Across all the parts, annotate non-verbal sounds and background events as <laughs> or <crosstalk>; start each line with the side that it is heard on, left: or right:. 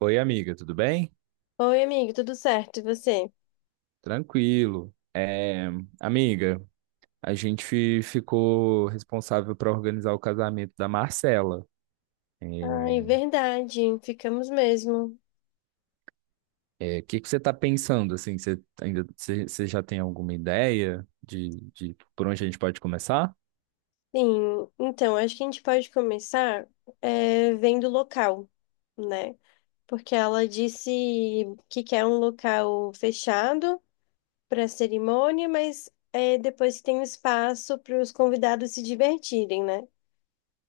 right: Oi, amiga, tudo bem?
left: Oi, amigo, tudo certo? E você?
right: Tranquilo. É, amiga, a gente ficou responsável para organizar o casamento da Marcela. É,
left: Ai, verdade, ficamos mesmo.
right: é, o que que você está pensando assim? Você já tem alguma ideia de por onde a gente pode começar?
left: Sim, então, acho que a gente pode começar vendo o local, né? Porque ela disse que quer um local fechado para a cerimônia, mas depois tem um espaço para os convidados se divertirem, né?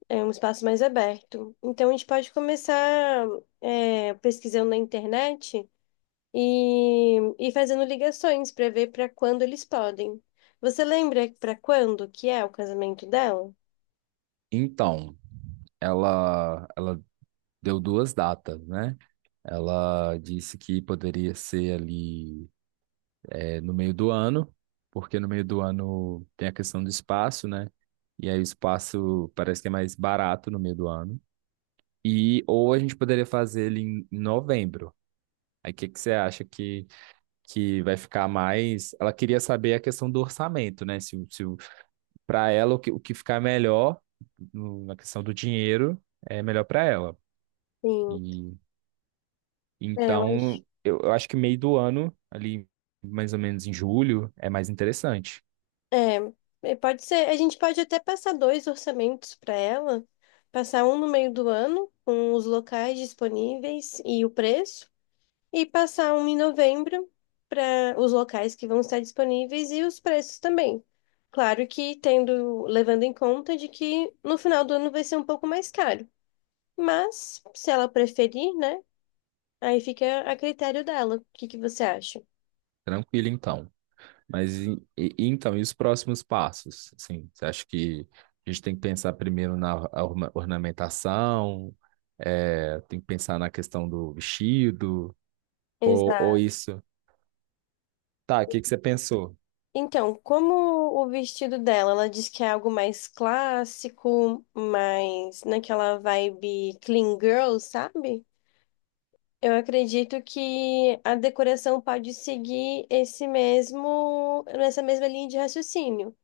left: É um espaço mais aberto. Então, a gente pode começar pesquisando na internet. E fazendo ligações para ver para quando eles podem. Você lembra para quando que é o casamento dela?
right: Então, ela deu duas datas, né? Ela disse que poderia ser ali, é, no meio do ano, porque no meio do ano tem a questão do espaço, né? E aí o espaço parece que é mais barato no meio do ano. E ou a gente poderia fazer ele em novembro. Aí o que que você acha que vai ficar mais? Ela queria saber a questão do orçamento, né? Se para ela o que ficar melhor na questão do dinheiro é melhor para ela.
left: Sim,
right: E
left: eu acho.
right: então eu acho que meio do ano ali mais ou menos em julho é mais interessante.
left: É, é, pode ser. A gente pode até passar dois orçamentos para ela, passar um no meio do ano, com os locais disponíveis e o preço, e passar um em novembro para os locais que vão estar disponíveis e os preços também. Claro que tendo, levando em conta de que no final do ano vai ser um pouco mais caro. Mas, se ela preferir, né? Aí fica a critério dela. O que que você acha?
right: Tranquilo então. Mas então, e os próximos passos? Assim, você acha que a gente tem que pensar primeiro na ornamentação, é, tem que pensar na questão do vestido, ou
left: Exato.
right: isso? Tá, o que que você pensou?
left: Então, como o vestido dela, ela diz que é algo mais clássico, mais naquela vibe clean girl, sabe? Eu acredito que a decoração pode seguir esse mesmo, essa mesma linha de raciocínio.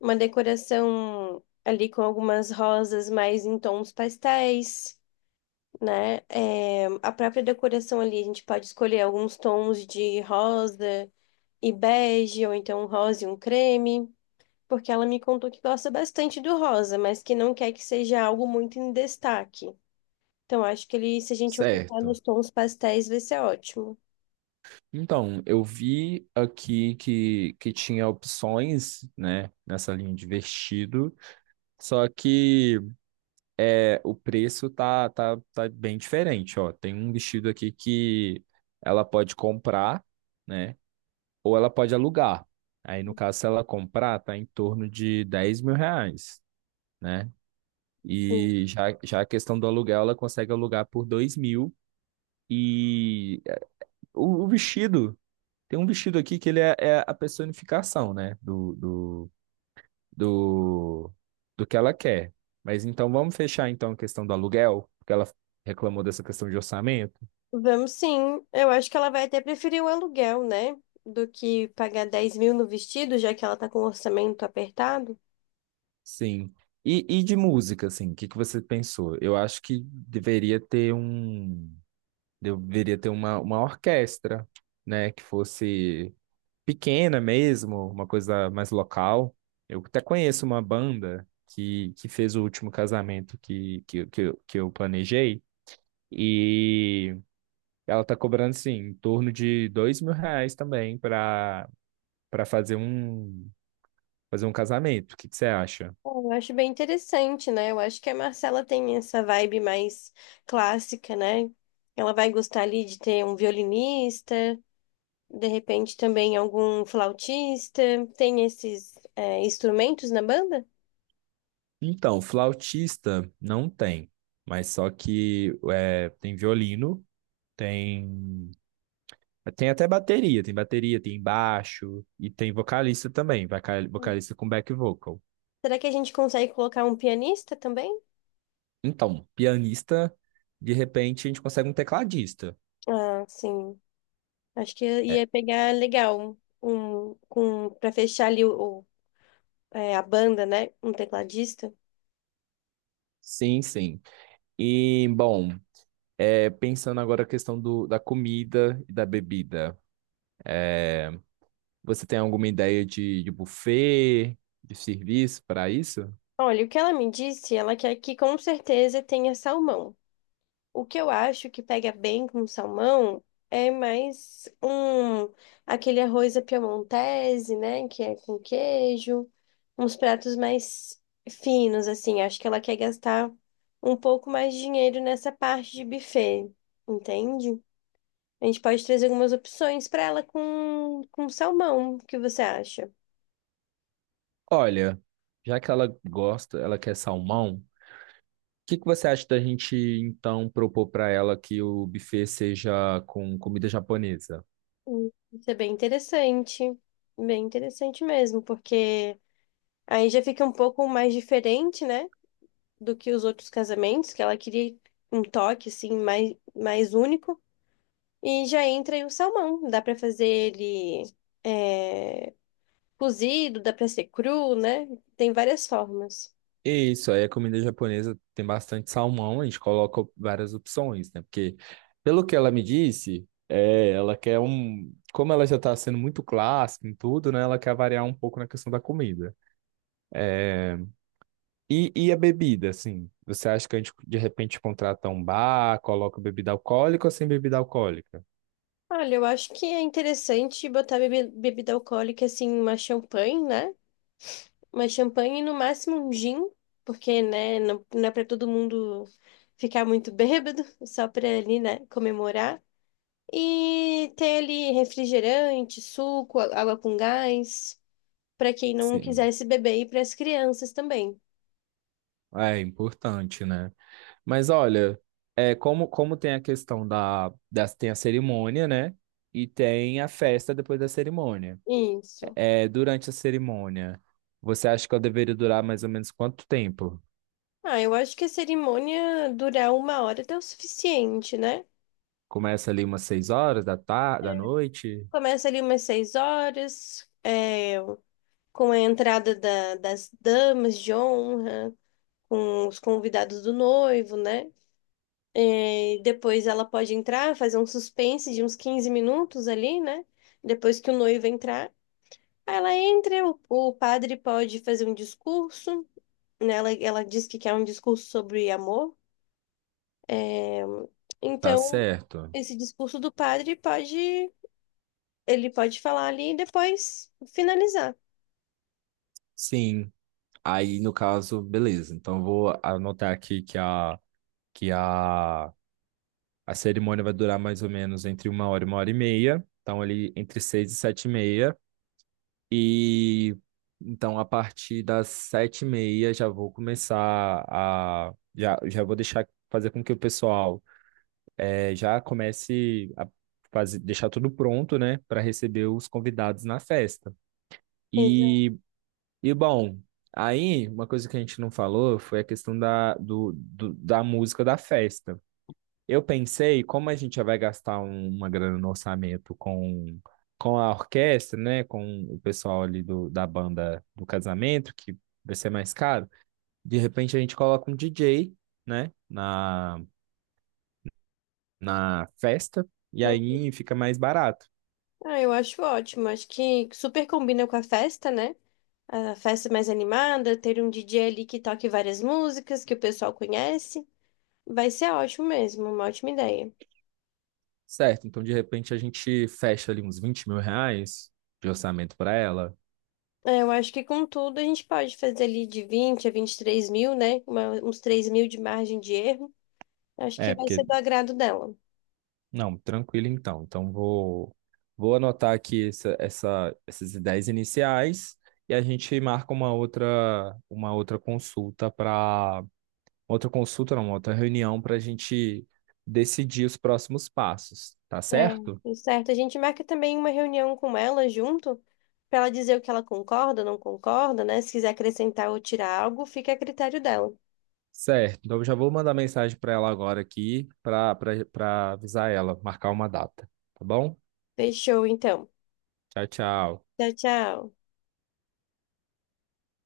left: Uma decoração ali com algumas rosas mais em tons pastéis, né? É, a própria decoração ali, a gente pode escolher alguns tons de rosa e bege, ou então um rosa e um creme, porque ela me contou que gosta bastante do rosa, mas que não quer que seja algo muito em destaque. Então, acho que ele, se a gente optar
right: Certo.
left: nos tons pastéis, vai ser ótimo.
right: Então, eu vi aqui que tinha opções, né, nessa linha de vestido, só que é, o preço tá bem diferente, ó. Tem um vestido aqui que ela pode comprar, né? Ou ela pode alugar. Aí, no caso, se ela comprar, tá em torno de R$ 10.000, né?
left: Sim.
right: E já a questão do aluguel, ela consegue alugar por 2.000. E o vestido, tem um vestido aqui que ele é a personificação, né? Do, do que ela quer. Mas então, vamos fechar então a questão do aluguel, porque ela reclamou dessa questão de orçamento.
left: Vamos sim. Eu acho que ela vai até preferir o aluguel, né? Do que pagar 10 mil no vestido, já que ela tá com o orçamento apertado.
right: Sim. E de música, assim, o que que você pensou? Eu acho que deveria ter um. Deveria ter uma orquestra, né? Que fosse pequena mesmo, uma coisa mais local. Eu até conheço uma banda que fez o último casamento que eu planejei. E ela tá cobrando, assim, em torno de R$ 2.000 também para fazer um casamento. O que que você acha?
left: Bom, eu acho bem interessante, né? Eu acho que a Marcela tem essa vibe mais clássica, né? Ela vai gostar ali de ter um violinista, de repente também algum flautista. Tem esses, instrumentos na banda?
right: Então, flautista não tem, mas só que é, tem violino, tem. Tem até bateria, tem baixo e tem vocalista também, vocalista com back vocal.
left: Será que a gente consegue colocar um pianista também?
right: Então, pianista, de repente a gente consegue um tecladista.
left: Ah, sim. Acho que
right: É,
left: ia pegar legal um, com para fechar ali a banda, né? Um tecladista.
right: sim, sim. E, bom, pensando agora a questão do, da comida e da bebida, você tem alguma ideia de buffet, de serviço para isso?
left: Olha, o que ela me disse, ela quer que com certeza tenha salmão. O que eu acho que pega bem com salmão é mais um aquele arroz à piemontese, né, que é com queijo, uns pratos mais finos assim. Acho que ela quer gastar um pouco mais de dinheiro nessa parte de buffet, entende? A gente pode trazer algumas opções para ela com salmão. O que você acha?
right: Olha, já que ela gosta, ela quer salmão. O que que você acha da gente então propor para ela que o buffet seja com comida japonesa?
left: Isso é bem interessante mesmo, porque aí já fica um pouco mais diferente, né, do que os outros casamentos, que ela queria um toque assim mais único. E já entra aí o salmão. Dá para fazer ele, é, cozido, dá para ser cru, né? Tem várias formas.
right: E isso, aí a comida japonesa tem bastante salmão, a gente coloca várias opções, né? Porque, pelo que ela me disse, é, ela quer um. Como ela já está sendo muito clássica em tudo, né? Ela quer variar um pouco na questão da comida. É, e a bebida, assim? Você acha que a gente de repente contrata um bar, coloca bebida alcoólica ou sem bebida alcoólica?
left: Olha, eu acho que é interessante botar bebida alcoólica assim, uma champanhe, né? Uma champanhe e no máximo um gin, porque, né, não é para todo mundo ficar muito <laughs> bêbado, só para ali, né, comemorar. E ter ali refrigerante, suco, água com gás, para quem não
right: Sim.
left: quisesse beber e para as crianças também.
right: É importante, né? Mas olha, é, como tem a questão da, das Tem a cerimônia, né? E tem a festa depois da cerimônia.
left: Isso.
right: É, durante a cerimônia, você acha que ela deveria durar mais ou menos quanto tempo?
left: Ah, eu acho que a cerimônia durar 1 hora até o suficiente, né?
right: Começa ali umas seis horas da tarde, da noite?
left: Começa ali umas 6 horas, com a entrada das damas de honra, com os convidados do noivo, né? Depois ela pode entrar, fazer um suspense de uns 15 minutos ali, né? Depois que o noivo entrar. Aí ela entra, o padre pode fazer um discurso, né? Ela diz que quer um discurso sobre amor.
right: Tá
left: Então,
right: certo.
left: esse discurso do padre pode, ele pode falar ali e depois finalizar.
right: Sim. Aí, no caso, beleza. Então, eu vou anotar aqui que a cerimônia vai durar mais ou menos entre uma hora e meia. Então, ali entre seis e sete e meia. E então, a partir das sete e meia, já vou começar a. Já vou deixar fazer com que o pessoal já comece a fazer, deixar tudo pronto, né, para receber os convidados na festa.
left: Exato.
right: E, e bom, aí uma coisa que a gente não falou foi a questão da música da festa. Eu pensei, como a gente já vai gastar uma grana no orçamento com a orquestra, né? Com o pessoal ali do, da banda do casamento, que vai ser mais caro, de repente a gente coloca um DJ, né? Na festa, e aí fica mais barato.
left: Ah, eu acho ótimo. Acho que super combina com a festa, né? A festa mais animada, ter um DJ ali que toque várias músicas que o pessoal conhece. Vai ser ótimo mesmo, uma ótima ideia.
right: Certo, então de repente a gente fecha ali uns R$ 20.000 de orçamento para ela.
left: É, eu acho que com tudo a gente pode fazer ali de 20 a 23 mil, né? Uns 3 mil de margem de erro. Acho que
right: É,
left: vai ser
right: porque
left: do agrado dela.
right: não, tranquilo então. Então vou anotar aqui essas ideias iniciais e a gente marca uma outra consulta para outra consulta, não, uma outra reunião para a gente decidir os próximos passos, tá
left: É,
right: certo?
left: tudo certo. A gente marca também uma reunião com ela junto, para ela dizer o que ela concorda, não concorda, né? Se quiser acrescentar ou tirar algo, fica a critério dela.
right: Certo. Então eu já vou mandar mensagem para ela agora aqui para avisar ela, marcar uma data, tá bom?
left: Fechou, então.
right: Tchau, tchau.
left: Tchau, tchau.